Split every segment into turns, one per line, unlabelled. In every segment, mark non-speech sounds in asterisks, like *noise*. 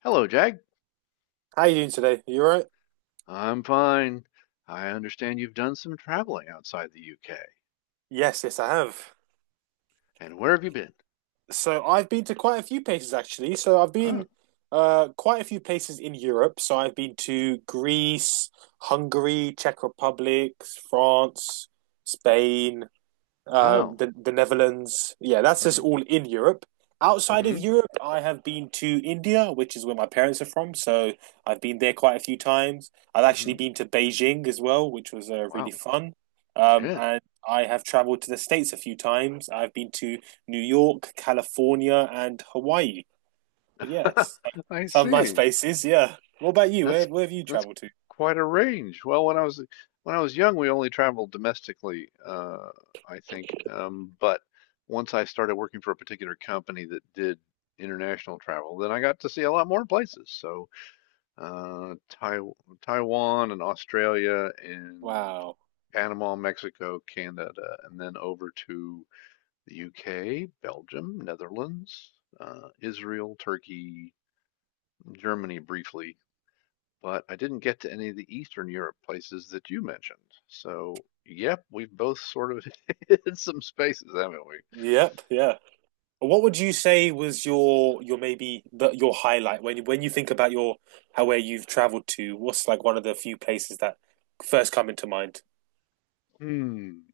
Hello, Jag.
How you doing today? Are you alright?
I'm fine. I understand you've done some traveling outside the UK.
Yes, yes, I have.
And where have you been?
So I've been to quite a few places actually. So I've
Oh,
been quite a few places in Europe. So I've been to Greece, Hungary, Czech Republic, France, Spain, um,
wow.
the the Netherlands. Yeah, that's just
Mm-hmm.
all in Europe. Outside of
Mm-hmm.
Europe, I have been to India, which is where my parents are from, so I've been there quite a few times. I've actually
Mm-hmm.
been to Beijing as well, which was really
Wow.
fun. Um,
Yeah.
and I have traveled to the States a few times. I've been to New York, California, and Hawaii. But yes,
*laughs* I
some nice
see.
places. Yeah. What about you?
That's
Where have you
that's
traveled to?
quite a range. Well, when I was young, we only traveled domestically, I think. But once I started working for a particular company that did international travel, then I got to see a lot more places. So, uh, Taiwan and Australia and
Wow.
Panama, Mexico, Canada, and then over to the UK, Belgium, Netherlands, Israel, Turkey, Germany briefly. But I didn't get to any of the Eastern Europe places that you mentioned. So, yep, we've both sort of *laughs* hit some spaces, haven't we?
Yep. Yeah. What would you say was your highlight when you think about your how where you've traveled to? What's like one of the few places that first come into mind?
Hmm.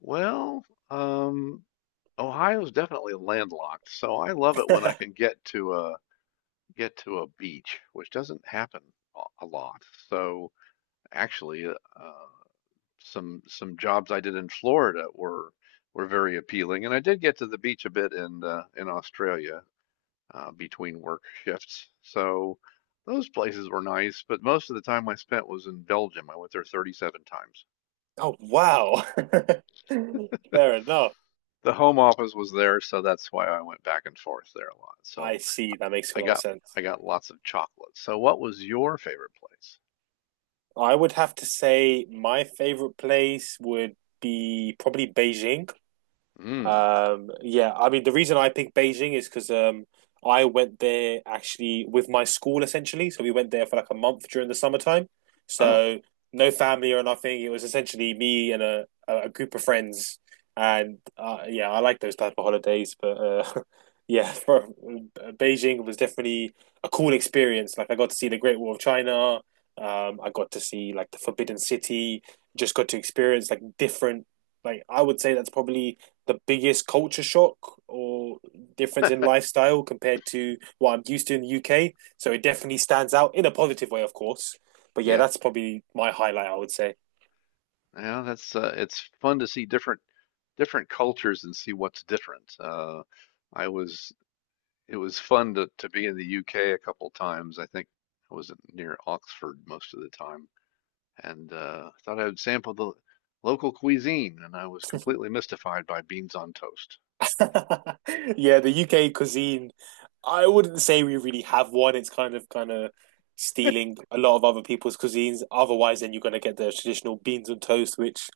Well, um, Ohio's definitely landlocked, so I love it when I can
*laughs*
get to a beach, which doesn't happen a lot. So actually, some jobs I did in Florida were very appealing, and I did get to the beach a bit in Australia between work shifts. So those places were nice, but most of the time I spent was in Belgium. I went there 37 times.
Oh wow. *laughs* Fair enough.
The home office was there, so that's why I went back and forth there a lot.
I
So
see. That makes a
I
lot of
got
sense.
I got lots of chocolate. So what was your favorite place?
I would have to say my favorite place would be probably Beijing.
Mm.
Yeah, I mean, the reason I picked Beijing is because I went there actually with my school essentially. So we went there for like a month during the summertime.
Oh,
So no family or nothing. It was essentially me and a group of friends. And yeah, I like those type of holidays. But *laughs* yeah, Beijing was definitely a cool experience. Like I got to see the Great Wall of China. I got to see like the Forbidden City. Just got to experience like different. Like I would say that's probably the biggest culture shock or difference in lifestyle compared to what I'm used to in the UK. So it definitely stands out in a positive way, of course. But yeah,
yeah.
that's probably my highlight, I would say.
Yeah, that's it's fun to see different cultures and see what's different. I was it was fun to be in the UK a couple times. I think I was near Oxford most of the time, and thought I would sample the local cuisine, and I was completely mystified by beans on toast.
*laughs* Yeah, the UK cuisine, I wouldn't say we really have one. It's kind of stealing a lot of other people's cuisines. Otherwise, then you're going to get the traditional beans and toast, which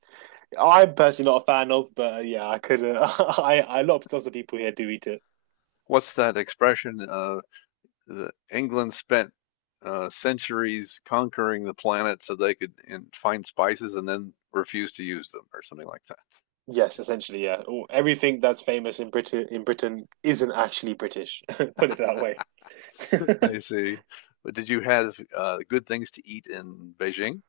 I'm personally not a fan of. But yeah, I could. *laughs* I lots of people here do eat it.
What's that expression? The England spent centuries conquering the planet so they could and find spices and then refuse to use them, or something like that.
Yes, essentially, yeah. Everything that's famous in Britain isn't actually British. *laughs* Put it that
*laughs*
way.
I
*laughs*
see. But did you have good things to eat in Beijing?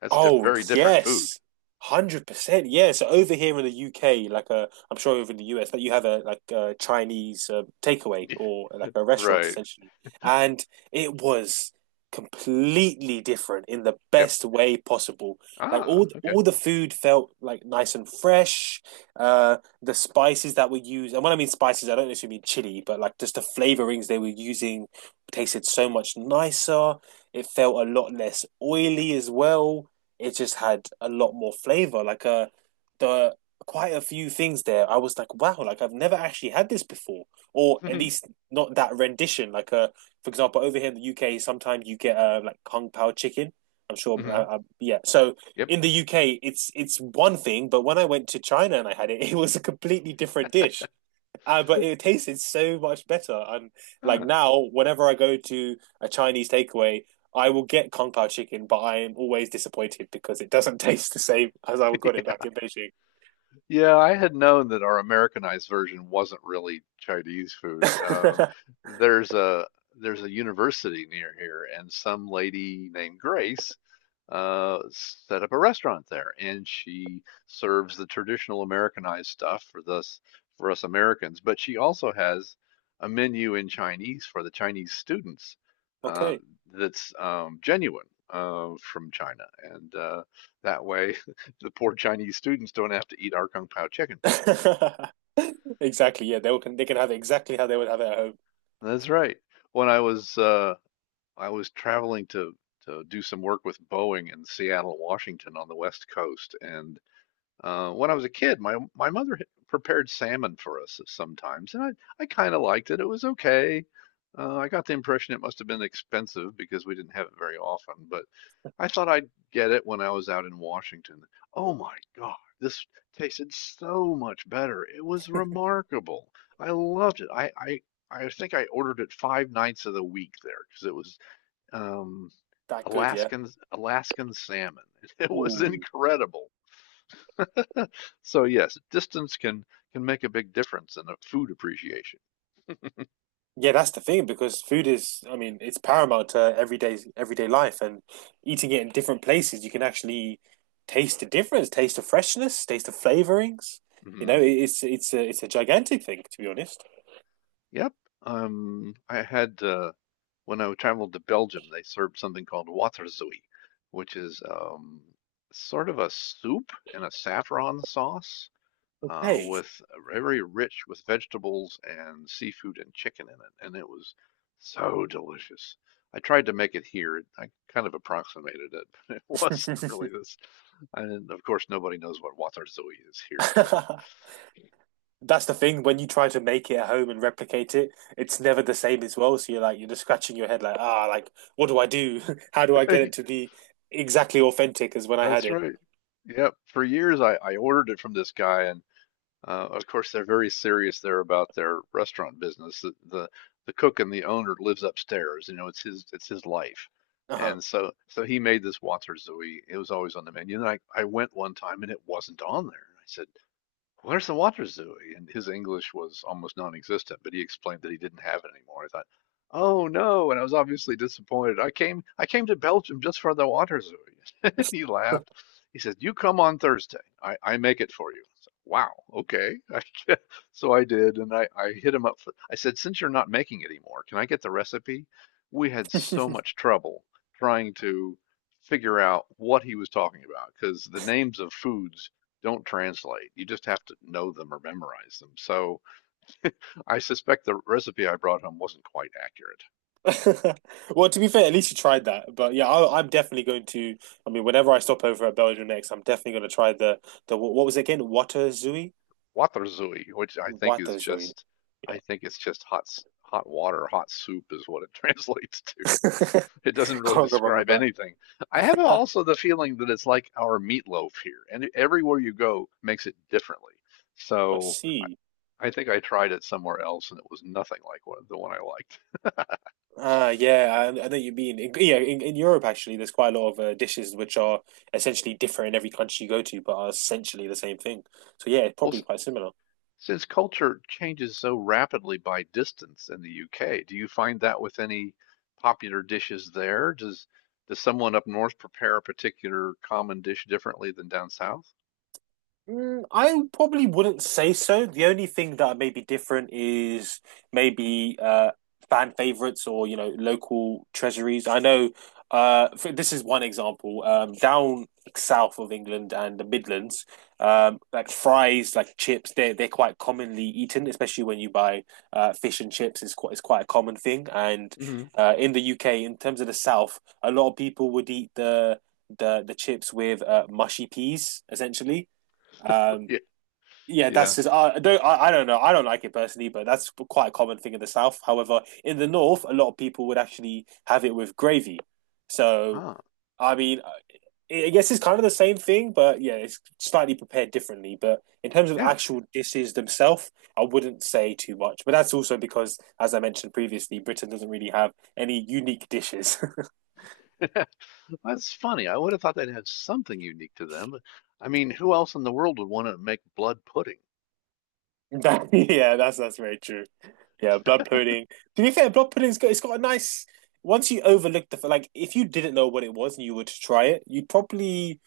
That's diff
Oh
Very different food.
yes, 100%. Yeah. So over here in the UK, like I'm sure over in the US, that you have a like a Chinese takeaway or like a
*laughs*
restaurant
Right.
essentially, and it was completely different in the
Yep.
best way possible. Like all
Ah, okay.
all the food felt like nice and fresh. The spices that were used, and when I mean spices, I don't necessarily mean chili, but like just the flavorings they were using tasted so much nicer. It felt a lot less oily as well, it just had a lot more flavor. Like the quite a few things there, I was like, wow, like I've never actually had this before, or
*laughs*
at
Hmm.
least not that rendition. Like for example, over here in the UK, sometimes you get like kung pao chicken. I'm sure,
Hmm.
yeah. So
Yep.
in the UK, it's one thing, but when I went to China and I had it, *laughs* it was a completely different dish. But it tasted so much better. And like
Ah.
now, whenever I go to a Chinese takeaway, I will get Kung Pao chicken, but I am always disappointed because it doesn't *laughs* taste the same as I got it
*laughs*
back in Beijing.
Yeah, I had known that our Americanized version wasn't really Chinese food.
*laughs*
There's a there's a university near here, and some lady named Grace set up a restaurant there, and she serves the traditional Americanized stuff for this for us Americans. But she also has a menu in Chinese for the Chinese students uh,
Okay. *laughs*
that's genuine, from China, and that way the poor Chinese students don't have to eat our kung pao chicken.
Exactly. Yeah, they will, they can have it exactly how they would have it at home.
That's right. When I was traveling to do some work with Boeing in Seattle, Washington, on the West Coast, and when I was a kid, my mother had prepared salmon for us sometimes, and I kind of liked it. It was okay. I got the impression it must have been expensive because we didn't have it very often, but I thought I'd get it when I was out in Washington. Oh my God, this tasted so much better. It was remarkable. I loved it. I think I ordered it five nights of the week there because it was um,
That good, yeah.
Alaskan salmon. *laughs* It was
Ooh.
incredible. So yes, distance can make a big difference in a food appreciation.
Yeah, that's the thing because food is, I mean, it's paramount to everyday life and eating it in different places, you can actually taste the difference, taste the freshness, taste the flavorings. You know,
Hmm.
it's a gigantic thing to be honest.
Yep. I had, when I traveled to Belgium, they served something called waterzooi, which is sort of a soup in a saffron sauce,
Okay.
with, very rich with vegetables and seafood and chicken in it, and it was so delicious. I tried to make it here. I kind of approximated it, *laughs* but it wasn't really
*laughs*
this. And of course, nobody knows what waterzooi is here, so.
That's the thing when you try to make it at home and replicate it, it's never the same as well. So you're like you're just scratching your head like, ah, like what do I do? *laughs* How do I get it to
*laughs*
be exactly authentic as when I had
That's
it?
right. Yep. For years, I ordered it from this guy, and of course, they're very serious there about their restaurant business. The the cook and the owner lives upstairs. You know, it's his life,
Uh-huh.
and so he made this water Zooey. It was always on the menu, and I went one time and it wasn't on there. I said, where's the water zoo? And his English was almost non-existent, but he explained that he didn't have it anymore. I thought, oh no, and I was obviously disappointed. I came to Belgium just for the water zoo. *laughs* He laughed. He said, "You come on Thursday. I make it for you." I said, wow, okay. *laughs* So I did, and I hit him up for, I said, since you're not making it anymore, can I get the recipe? We had so much trouble trying to figure out what he was talking about because the names of foods don't translate. You just have to know them or memorize them. So I suspect the recipe I brought home wasn't quite accurate.
*laughs* Well, to be fair, at least you tried that. But yeah, I'm definitely going to. I mean, whenever I stop over at Belgium next, I'm definitely going to try the the what was it again? Waterzui?
Waterzui, which I think is
Waterzui.
just, I think it's just hot water, hot soup is what it *laughs* translates to.
Yeah,
It doesn't
*laughs*
really
can't go wrong with
describe
that.
anything. I have also the feeling that it's like our meatloaf here, and, e, everywhere you go makes it differently.
I
So I,
see.
I think I tried it somewhere else, and it was nothing like what, the one I liked.
Ah, yeah, I know what you mean. In Europe actually, there's quite a lot of dishes which are essentially different in every country you go to, but are essentially the same thing. So yeah, it's
Well,
probably quite similar.
since culture changes so rapidly by distance in the UK, do you find that with any popular dishes there? Does someone up north prepare a particular common dish differently than down south?
Mm, I probably wouldn't say so. The only thing that may be different is maybe fan favorites or you know local treasuries. I know this is one example. Down south of England and the Midlands, like fries, like chips, they're quite commonly eaten, especially when you buy fish and chips. It's quite a common thing. And
Mhm.
in the UK, in terms of the south, a lot of people would eat the chips with mushy peas essentially.
*laughs*
um,
Yeah.
yeah,
Yeah.
that's just I don't know, I don't like it personally, but that's quite a common thing in the South. However, in the North, a lot of people would actually have it with gravy. So
Ah,
I mean, I guess it's kind of the same thing, but yeah, it's slightly prepared differently. But in terms of
yeah.
actual dishes themselves, I wouldn't say too much. But that's also because, as I mentioned previously, Britain doesn't really have any unique dishes. *laughs*
*laughs* That's funny. I would have thought they'd have something unique to them. But, I mean, who else in the world would want to make blood pudding?
That, *laughs* yeah, that's very true. Yeah, blood pudding. To be fair, blood pudding's got, it's got a nice. Once you overlook like, if you didn't know what it was and you were to try it, you'd probably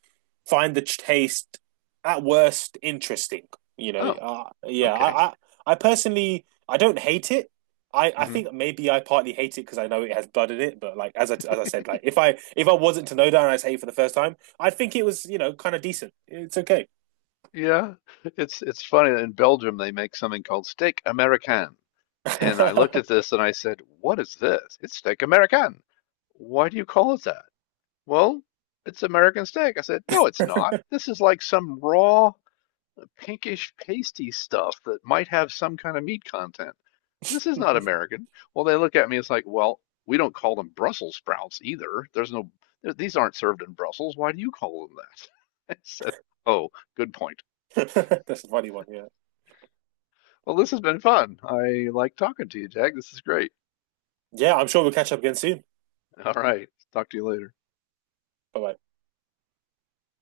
find the taste at worst interesting. You know,
Oh,
yeah.
okay.
I personally I don't hate it. I
Mhm.
think maybe I partly hate it because I know it has blood in it. But like as I said,
*laughs*
like if I wasn't to know that and I say it for the first time, I think it was you know kind of decent. It's okay.
Yeah. It's funny that in Belgium they make something called steak Americain. And I looked at
*laughs*
this and I said, what is this? It's steak American. Why do you call it that? Well, it's American steak. I said, no, it's not. This is like some raw, pinkish, pasty stuff that might have some kind of meat content. This is not American. Well, they look at me, it's like, well, we don't call them Brussels sprouts either. There's no, these aren't served in Brussels. Why do you call them that? *laughs* I said, oh, good point.
That's a funny one. Yeah.
Well, this has been fun. I like talking to you, Jack. This is great.
Yeah, I'm sure we'll catch up again soon.
All right. Talk to you later.
Bye bye.